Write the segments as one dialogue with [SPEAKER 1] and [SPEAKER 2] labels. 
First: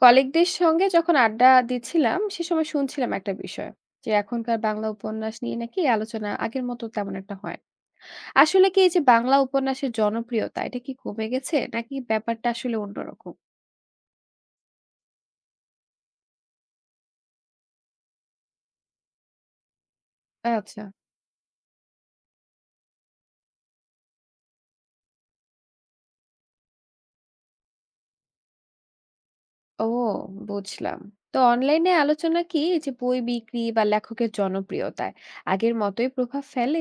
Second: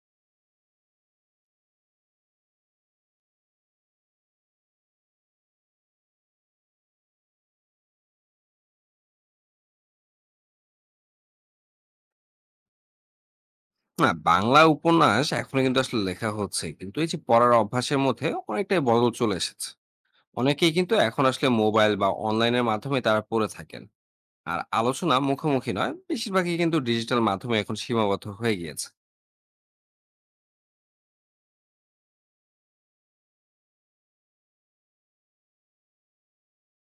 [SPEAKER 1] কলিগদের সঙ্গে যখন আড্ডা দিচ্ছিলাম সে সময় শুনছিলাম একটা বিষয় যে এখনকার বাংলা উপন্যাস নিয়ে নাকি আলোচনা আগের মতো তেমন একটা হয় না। আসলে কি এই যে বাংলা উপন্যাসের জনপ্রিয়তা এটা কি কমে গেছে নাকি ব্যাপারটা আসলে অন্যরকম?
[SPEAKER 2] না, বাংলা উপন্যাস এখনো কিন্তু আসলে লেখা হচ্ছে। কিন্তু এই যে পড়ার অভ্যাসের মধ্যে অনেকটাই বদল চলে এসেছে। অনেকেই
[SPEAKER 1] আচ্ছা।
[SPEAKER 2] কিন্তু এখন আসলে মোবাইল বা অনলাইনের মাধ্যমে তারা পড়ে থাকেন। আর আলোচনা মুখোমুখি নয়, বেশিরভাগই কিন্তু ডিজিটাল মাধ্যমে এখন সীমাবদ্ধ হয়ে গিয়েছে।
[SPEAKER 1] ও, বুঝলাম। তো অনলাইনে আলোচনা কি এই যে বই বিক্রি বা লেখকের জনপ্রিয়তায় আগের মতোই প্রভাব ফেলে?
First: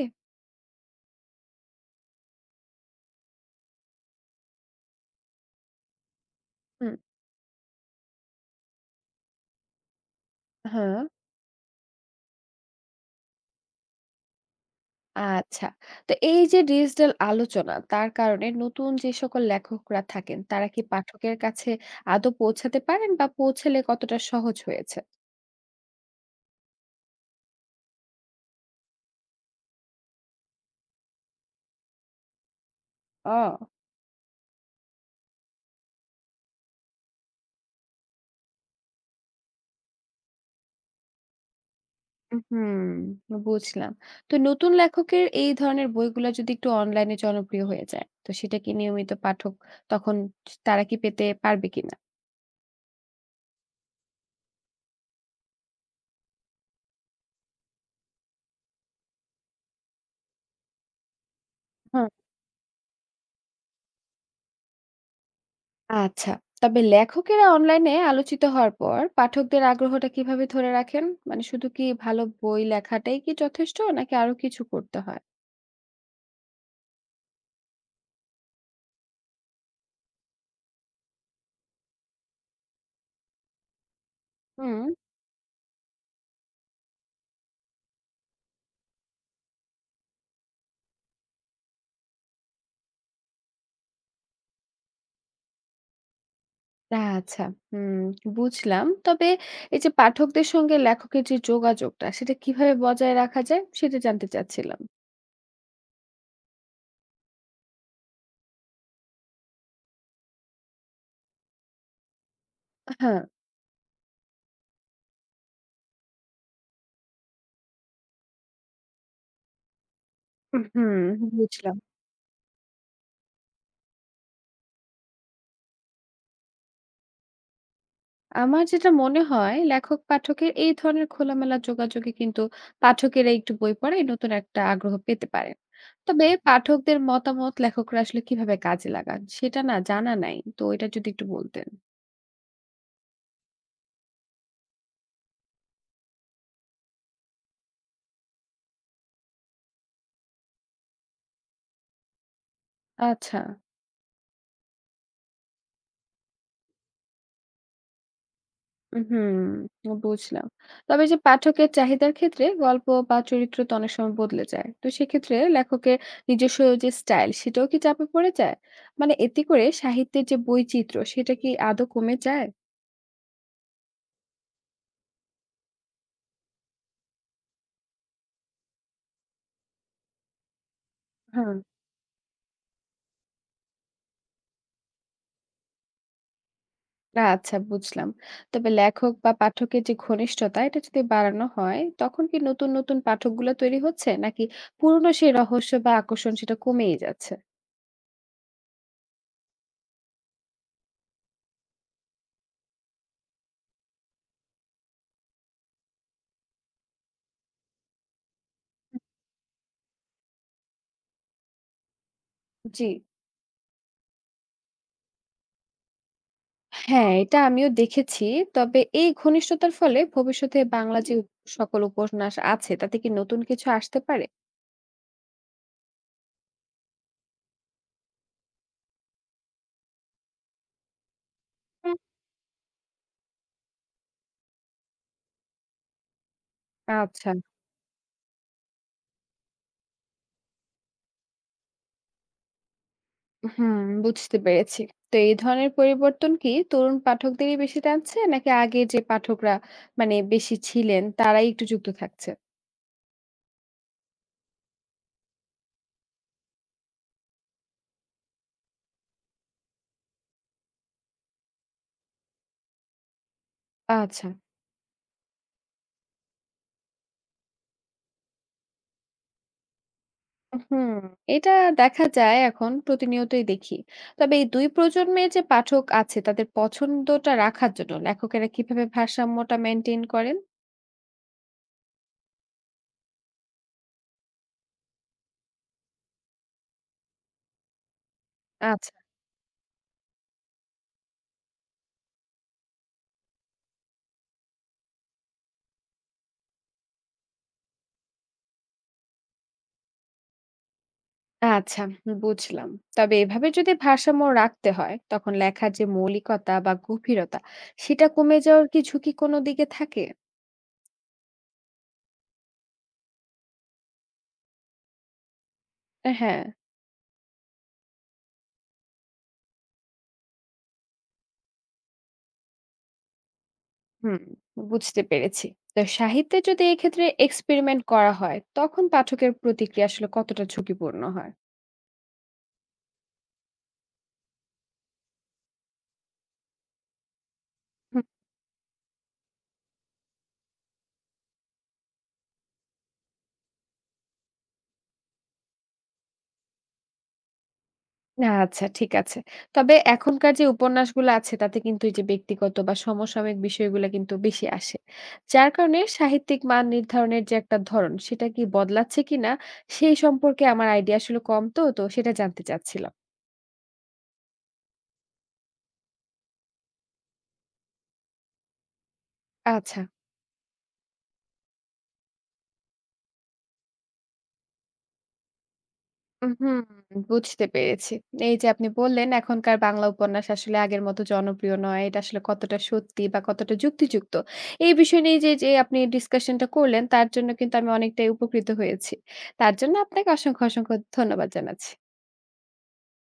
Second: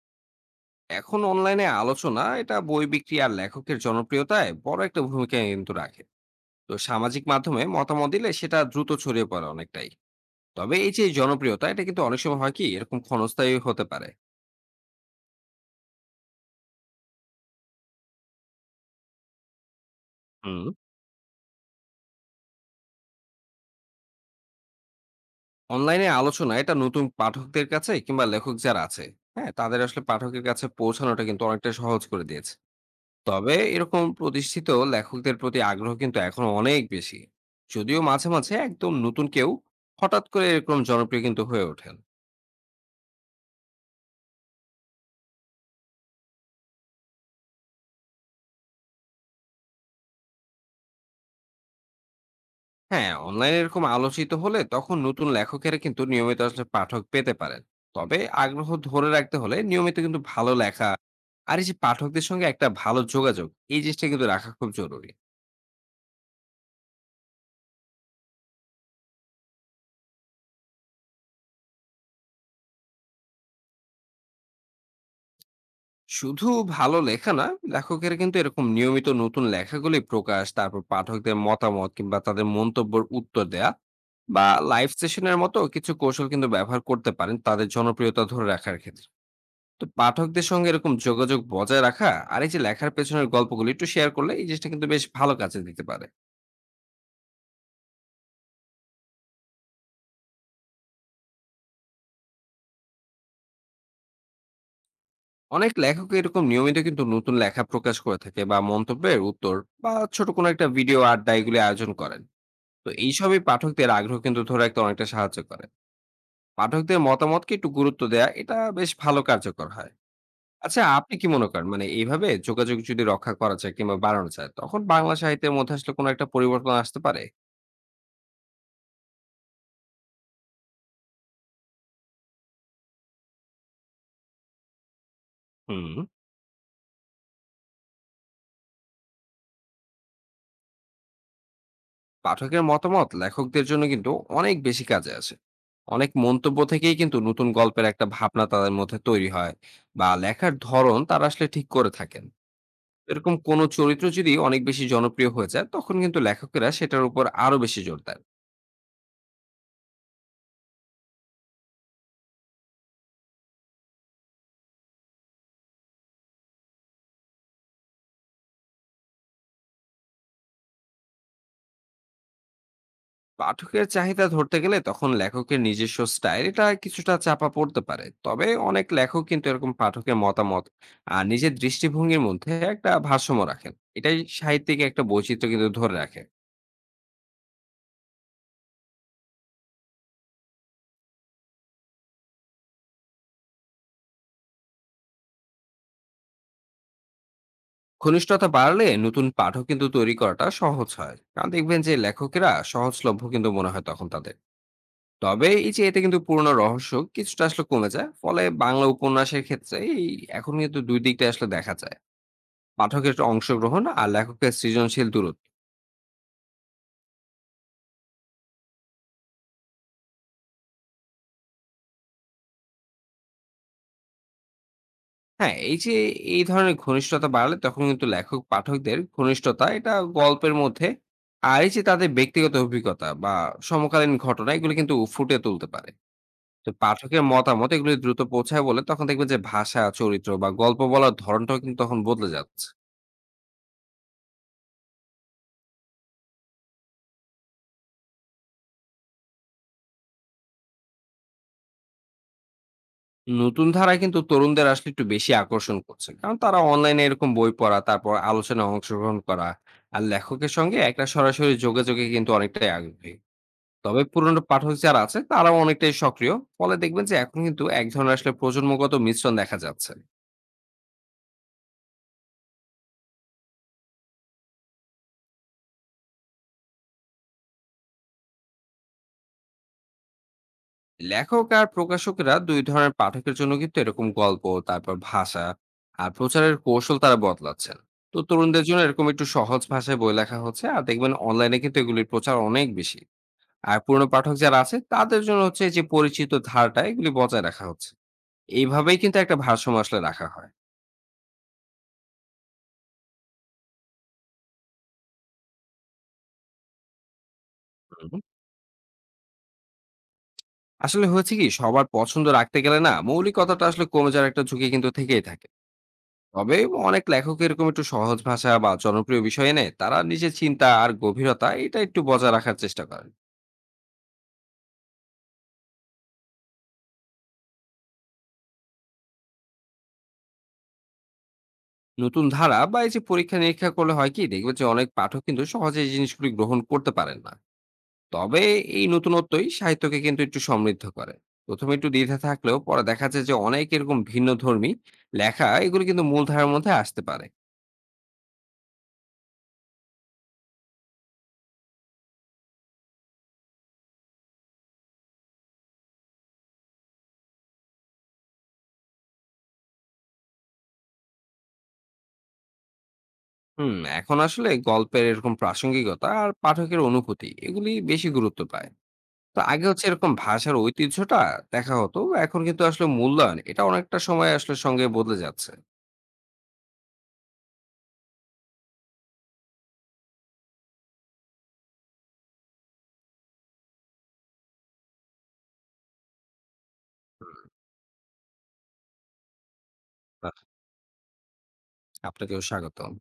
[SPEAKER 2] এখন অনলাইনে আলোচনা এটা বই বিক্রি আর লেখকের জনপ্রিয়তায় বড় একটা ভূমিকা কিন্তু রাখে। তো
[SPEAKER 1] হুম।
[SPEAKER 2] সামাজিক মাধ্যমে মতামত দিলে সেটা দ্রুত ছড়িয়ে পড়ে অনেকটাই। তবে এই
[SPEAKER 1] হ্যাঁ,
[SPEAKER 2] যে জনপ্রিয়তা এটা কিন্তু অনেক সময় হয় কি এরকম ক্ষণস্থায়ী হতে পারে।
[SPEAKER 1] আচ্ছা। তো এই যে ডিজিটাল আলোচনা তার কারণে নতুন যে সকল লেখকরা থাকেন
[SPEAKER 2] হুম।
[SPEAKER 1] তারা কি পাঠকের কাছে আদৌ পৌঁছাতে পারেন বা পৌঁছালে কতটা সহজ হয়েছে?
[SPEAKER 2] অনলাইনে আলোচনা এটা নতুন পাঠকদের কাছে কিংবা লেখক যারা আছে, হ্যাঁ তাদের আসলে পাঠকের কাছে পৌঁছানোটা কিন্তু অনেকটা সহজ করে দিয়েছে। তবে
[SPEAKER 1] ও!
[SPEAKER 2] এরকম প্রতিষ্ঠিত লেখকদের প্রতি আগ্রহ কিন্তু এখন অনেক বেশি, যদিও মাঝে মাঝে একদম নতুন কেউ হঠাৎ করে এরকম জনপ্রিয় কিন্তু হয়ে ওঠেন।
[SPEAKER 1] হুম, বুঝলাম। তো নতুন লেখকের এই ধরনের বইগুলা যদি একটু অনলাইনে জনপ্রিয় হয়ে যায়, তো সেটা কি নিয়মিত পাঠক তখন তারা কি পেতে পারবে কিনা?
[SPEAKER 2] হ্যাঁ অনলাইনে এরকম আলোচিত হলে তখন নতুন লেখকেরা কিন্তু নিয়মিত আসলে পাঠক পেতে পারেন। তবে আগ্রহ ধরে রাখতে হলে নিয়মিত কিন্তু ভালো লেখা আর এই যে পাঠকদের সঙ্গে একটা ভালো যোগাযোগ, এই জিনিসটা কিন্তু রাখা খুব জরুরি।
[SPEAKER 1] আচ্ছা। তবে লেখকেরা অনলাইনে আলোচিত হওয়ার পর পাঠকদের আগ্রহটা কিভাবে ধরে রাখেন? মানে শুধু কি ভালো বই লেখাটাই কি যথেষ্ট নাকি আরো কিছু করতে হয়?
[SPEAKER 2] শুধু ভালো লেখা না, লেখকেরা কিন্তু এরকম নিয়মিত নতুন লেখাগুলি প্রকাশ, তারপর পাঠকদের মতামত কিংবা তাদের মন্তব্যের উত্তর দেয়া বা
[SPEAKER 1] হুম।
[SPEAKER 2] লাইভ সেশনের মতো কিছু কৌশল কিন্তু ব্যবহার করতে পারেন তাদের জনপ্রিয়তা ধরে রাখার ক্ষেত্রে। তো পাঠকদের সঙ্গে এরকম যোগাযোগ বজায় রাখা আর এই যে লেখার পেছনের গল্পগুলি একটু শেয়ার করলে এই জিনিসটা কিন্তু বেশ ভালো কাজে দিতে পারে।
[SPEAKER 1] আচ্ছা, হুম, বুঝলাম। তবে এই যে পাঠকদের সঙ্গে লেখকের যে যোগাযোগটা সেটা কিভাবে বজায় রাখা যায় সেটা জানতে চাচ্ছিলাম।
[SPEAKER 2] অনেক লেখক এরকম নিয়মিত কিন্তু নতুন লেখা প্রকাশ করে থাকে বা মন্তব্যের উত্তর বা ছোট কোনো একটা ভিডিও আড্ডা এগুলি আয়োজন করেন। তো
[SPEAKER 1] হ্যাঁ,
[SPEAKER 2] এইসবই পাঠকদের আগ্রহ কিন্তু ধরে রাখতে অনেকটা সাহায্য করে। পাঠকদের মতামতকে একটু গুরুত্ব দেয়া এটা বেশ ভালো কার্যকর হয়। আচ্ছা
[SPEAKER 1] হুম,
[SPEAKER 2] আপনি কি মনে করেন,
[SPEAKER 1] বুঝলাম।
[SPEAKER 2] মানে এইভাবে যোগাযোগ যদি রক্ষা করা যায় কিংবা বাড়ানো যায় তখন বাংলা সাহিত্যের মধ্যে আসলে কোনো একটা পরিবর্তন আসতে পারে?
[SPEAKER 1] আমার যেটা মনে হয় লেখক পাঠকের এই ধরনের খোলামেলা যোগাযোগে কিন্তু পাঠকেরা একটু বই পড়ায় নতুন একটা আগ্রহ পেতে পারেন।
[SPEAKER 2] হুম।
[SPEAKER 1] তবে পাঠকদের মতামত লেখকরা আসলে কিভাবে কাজে লাগান সেটা না জানা নাই, তো এটা যদি একটু বলতেন।
[SPEAKER 2] পাঠকের মতামত লেখকদের জন্য কিন্তু অনেক বেশি কাজে আসে। অনেক মন্তব্য থেকেই কিন্তু নতুন গল্পের একটা ভাবনা তাদের মধ্যে তৈরি হয় বা লেখার ধরন তারা আসলে ঠিক করে থাকেন। এরকম
[SPEAKER 1] আচ্ছা।
[SPEAKER 2] কোনো চরিত্র যদি অনেক বেশি জনপ্রিয় হয়ে যায় তখন কিন্তু লেখকেরা সেটার উপর আরো বেশি জোর দেন।
[SPEAKER 1] হুম, বুঝলাম। তবে যে পাঠকের চাহিদার ক্ষেত্রে গল্প বা চরিত্র তো অনেক সময় বদলে যায়, তো সেক্ষেত্রে লেখকের নিজস্ব যে স্টাইল সেটাও কি চাপে পড়ে যায়? মানে এতে করে সাহিত্যের যে বৈচিত্র্য সেটা কি আদৌ কমে যায়?
[SPEAKER 2] পাঠকের চাহিদা ধরতে গেলে তখন লেখকের নিজস্ব স্টাইল এটা কিছুটা চাপা পড়তে পারে, তবে অনেক লেখক কিন্তু এরকম পাঠকের মতামত আর নিজের
[SPEAKER 1] হ্যাঁ।
[SPEAKER 2] দৃষ্টিভঙ্গির মধ্যে একটা ভারসাম্য রাখেন। এটাই সাহিত্যিক একটা বৈচিত্র্য কিন্তু ধরে রাখে।
[SPEAKER 1] না, আচ্ছা, বুঝলাম। তবে লেখক বা পাঠকের যে ঘনিষ্ঠতা এটা যদি বাড়ানো হয়, তখন কি নতুন, নতুন পাঠকগুলা তৈরি হচ্ছে? নাকি পুরনো সেই রহস্য বা আকর্ষণ সেটা কমেই যাচ্ছে?
[SPEAKER 2] ঘনিষ্ঠতা বাড়লে নতুন পাঠক কিন্তু তৈরি করাটা সহজ হয়, কারণ দেখবেন যে লেখকেরা সহজলভ্য কিন্তু মনে হয় তখন তাদের। তবে এই যে এতে কিন্তু পুরোনো রহস্য কিছুটা আসলে কমে যায়, ফলে বাংলা উপন্যাসের ক্ষেত্রে এই এখন কিন্তু দুই দিকটা আসলে দেখা যায়,
[SPEAKER 1] জি।
[SPEAKER 2] পাঠকের অংশগ্রহণ আর লেখকের সৃজনশীল দূরত্ব।
[SPEAKER 1] হ্যাঁ, এটা আমিও দেখেছি। তবে এই ঘনিষ্ঠতার ফলে ভবিষ্যতে বাংলা যে সকল উপন্যাস আছে তাতে কি নতুন কিছু আসতে পারে?
[SPEAKER 2] হ্যাঁ, এই যে এই ধরনের ঘনিষ্ঠতা বাড়ালে তখন কিন্তু লেখক পাঠকদের ঘনিষ্ঠতা এটা গল্পের মধ্যে আর এই যে
[SPEAKER 1] হুম।
[SPEAKER 2] তাদের ব্যক্তিগত অভিজ্ঞতা বা সমকালীন ঘটনা এগুলো কিন্তু ফুটিয়ে তুলতে পারে। তো পাঠকের
[SPEAKER 1] আচ্ছা,
[SPEAKER 2] মতামত এগুলো দ্রুত পৌঁছায় বলে তখন দেখবেন যে ভাষা, চরিত্র বা গল্প বলার ধরনটাও কিন্তু তখন বদলে যাচ্ছে।
[SPEAKER 1] হুম, বুঝতে পেরেছি। তো এই ধরনের পরিবর্তন কি তরুণ পাঠকদেরই বেশি টানছে নাকি আগে যে পাঠকরা মানে বেশি ছিলেন তারাই একটু যুক্ত থাকছে?
[SPEAKER 2] নতুন ধারা কিন্তু তরুণদের আসলে একটু বেশি আকর্ষণ করছে, কারণ তারা অনলাইনে এরকম বই পড়া, তারপর আলোচনায় অংশগ্রহণ করা আর লেখকের সঙ্গে একটা সরাসরি যোগাযোগে কিন্তু অনেকটাই আগ্রহী। তবে
[SPEAKER 1] আচ্ছা।
[SPEAKER 2] পুরনো পাঠক যারা আছে তারাও অনেকটাই সক্রিয়, ফলে দেখবেন যে এখন কিন্তু এক ধরনের আসলে প্রজন্মগত মিশ্রণ দেখা যাচ্ছে।
[SPEAKER 1] হুম, এটা দেখা যায়, এখন প্রতিনিয়তই দেখি। তবে এই ২ প্রজন্মের যে পাঠক আছে তাদের পছন্দটা রাখার জন্য লেখকেরা কিভাবে ভারসাম্যটা মেইনটেইন করেন?
[SPEAKER 2] লেখক আর প্রকাশকেরা দুই ধরনের পাঠকের জন্য কিন্তু এরকম গল্প, তারপর ভাষা আর প্রচারের কৌশল তারা বদলাচ্ছেন। তো তরুণদের জন্য
[SPEAKER 1] আচ্ছা,
[SPEAKER 2] এরকম একটু সহজ ভাষায় বই লেখা হচ্ছে আর দেখবেন অনলাইনে কিন্তু এগুলির প্রচার অনেক বেশি। আর পুরনো পাঠক যারা আছে তাদের জন্য হচ্ছে যে পরিচিত ধারাটা এগুলি বজায় রাখা হচ্ছে। এইভাবেই কিন্তু একটা ভারসাম্য আসলে রাখা হয়।
[SPEAKER 1] আচ্ছা, বুঝলাম। তবে এভাবে যদি ভারসাম্য রাখতে হয় তখন লেখার যে মৌলিকতা বা গভীরতা সেটা
[SPEAKER 2] হুম।
[SPEAKER 1] কমে যাওয়ার কি ঝুঁকি কোনো দিকে থাকে?
[SPEAKER 2] আসলে হয়েছে কি, সবার পছন্দ রাখতে গেলে না মৌলিকতাটা আসলে কমে যাওয়ার একটা ঝুঁকি কিন্তু থেকেই থাকে।
[SPEAKER 1] হ্যাঁ,
[SPEAKER 2] তবে অনেক লেখক এরকম একটু সহজ ভাষা বা জনপ্রিয় বিষয় এনে তারা নিজের চিন্তা আর গভীরতা এটা একটু বজায় রাখার চেষ্টা করেন।
[SPEAKER 1] হুম, বুঝতে পেরেছি। তো সাহিত্যে যদি এক্ষেত্রে এক্সপেরিমেন্ট করা হয় তখন পাঠকের প্রতিক্রিয়া আসলে কতটা ঝুঁকিপূর্ণ হয়?
[SPEAKER 2] নতুন ধারা বা এই যে পরীক্ষা নিরীক্ষা করলে হয় কি, দেখবে যে অনেক পাঠক কিন্তু সহজে এই জিনিসগুলি গ্রহণ করতে পারেন না। তবে এই নতুনত্বই সাহিত্যকে কিন্তু একটু সমৃদ্ধ করে। প্রথমে একটু দ্বিধা থাকলেও পরে দেখা যায় যে অনেক এরকম ভিন্ন ধর্মী লেখা এগুলো কিন্তু মূলধারার মধ্যে আসতে পারে।
[SPEAKER 1] না, আচ্ছা, ঠিক আছে। তবে এখনকার যে উপন্যাসগুলো আছে তাতে কিন্তু এই যে ব্যক্তিগত বা সমসাময়িক বিষয়গুলো কিন্তু বেশি আসে। যার কারণে সাহিত্যিক মান নির্ধারণের যে একটা ধরন সেটা কি বদলাচ্ছে কিনা সেই সম্পর্কে আমার আইডিয়া আসলে কম তো, তো সেটা জানতে চাচ্ছিলাম।
[SPEAKER 2] হুম এখন আসলে গল্পের এরকম প্রাসঙ্গিকতা আর পাঠকের অনুভূতি এগুলি বেশি গুরুত্ব পায়। তো আগে
[SPEAKER 1] আচ্ছা।
[SPEAKER 2] হচ্ছে এরকম ভাষার ঐতিহ্যটা দেখা হতো, এখন কিন্তু আসলে মূল্যায়ন এটা অনেকটা সময় আসলে সঙ্গে বদলে যাচ্ছে।
[SPEAKER 1] হুম, বুঝতে পেরেছি। এই যে আপনি বললেন এখনকার বাংলা উপন্যাস আসলে আগের মতো জনপ্রিয় নয়, এটা আসলে কতটা সত্যি বা কতটা যুক্তিযুক্ত। এই বিষয় নিয়ে যে আপনি ডিসকাশন টা করলেন তার জন্য কিন্তু আমি অনেকটাই উপকৃত হয়েছি। তার জন্য আপনাকে
[SPEAKER 2] বাহ,
[SPEAKER 1] অসংখ্য, অসংখ্য ধন্যবাদ জানাচ্ছি।
[SPEAKER 2] আপনাকেও স্বাগতম।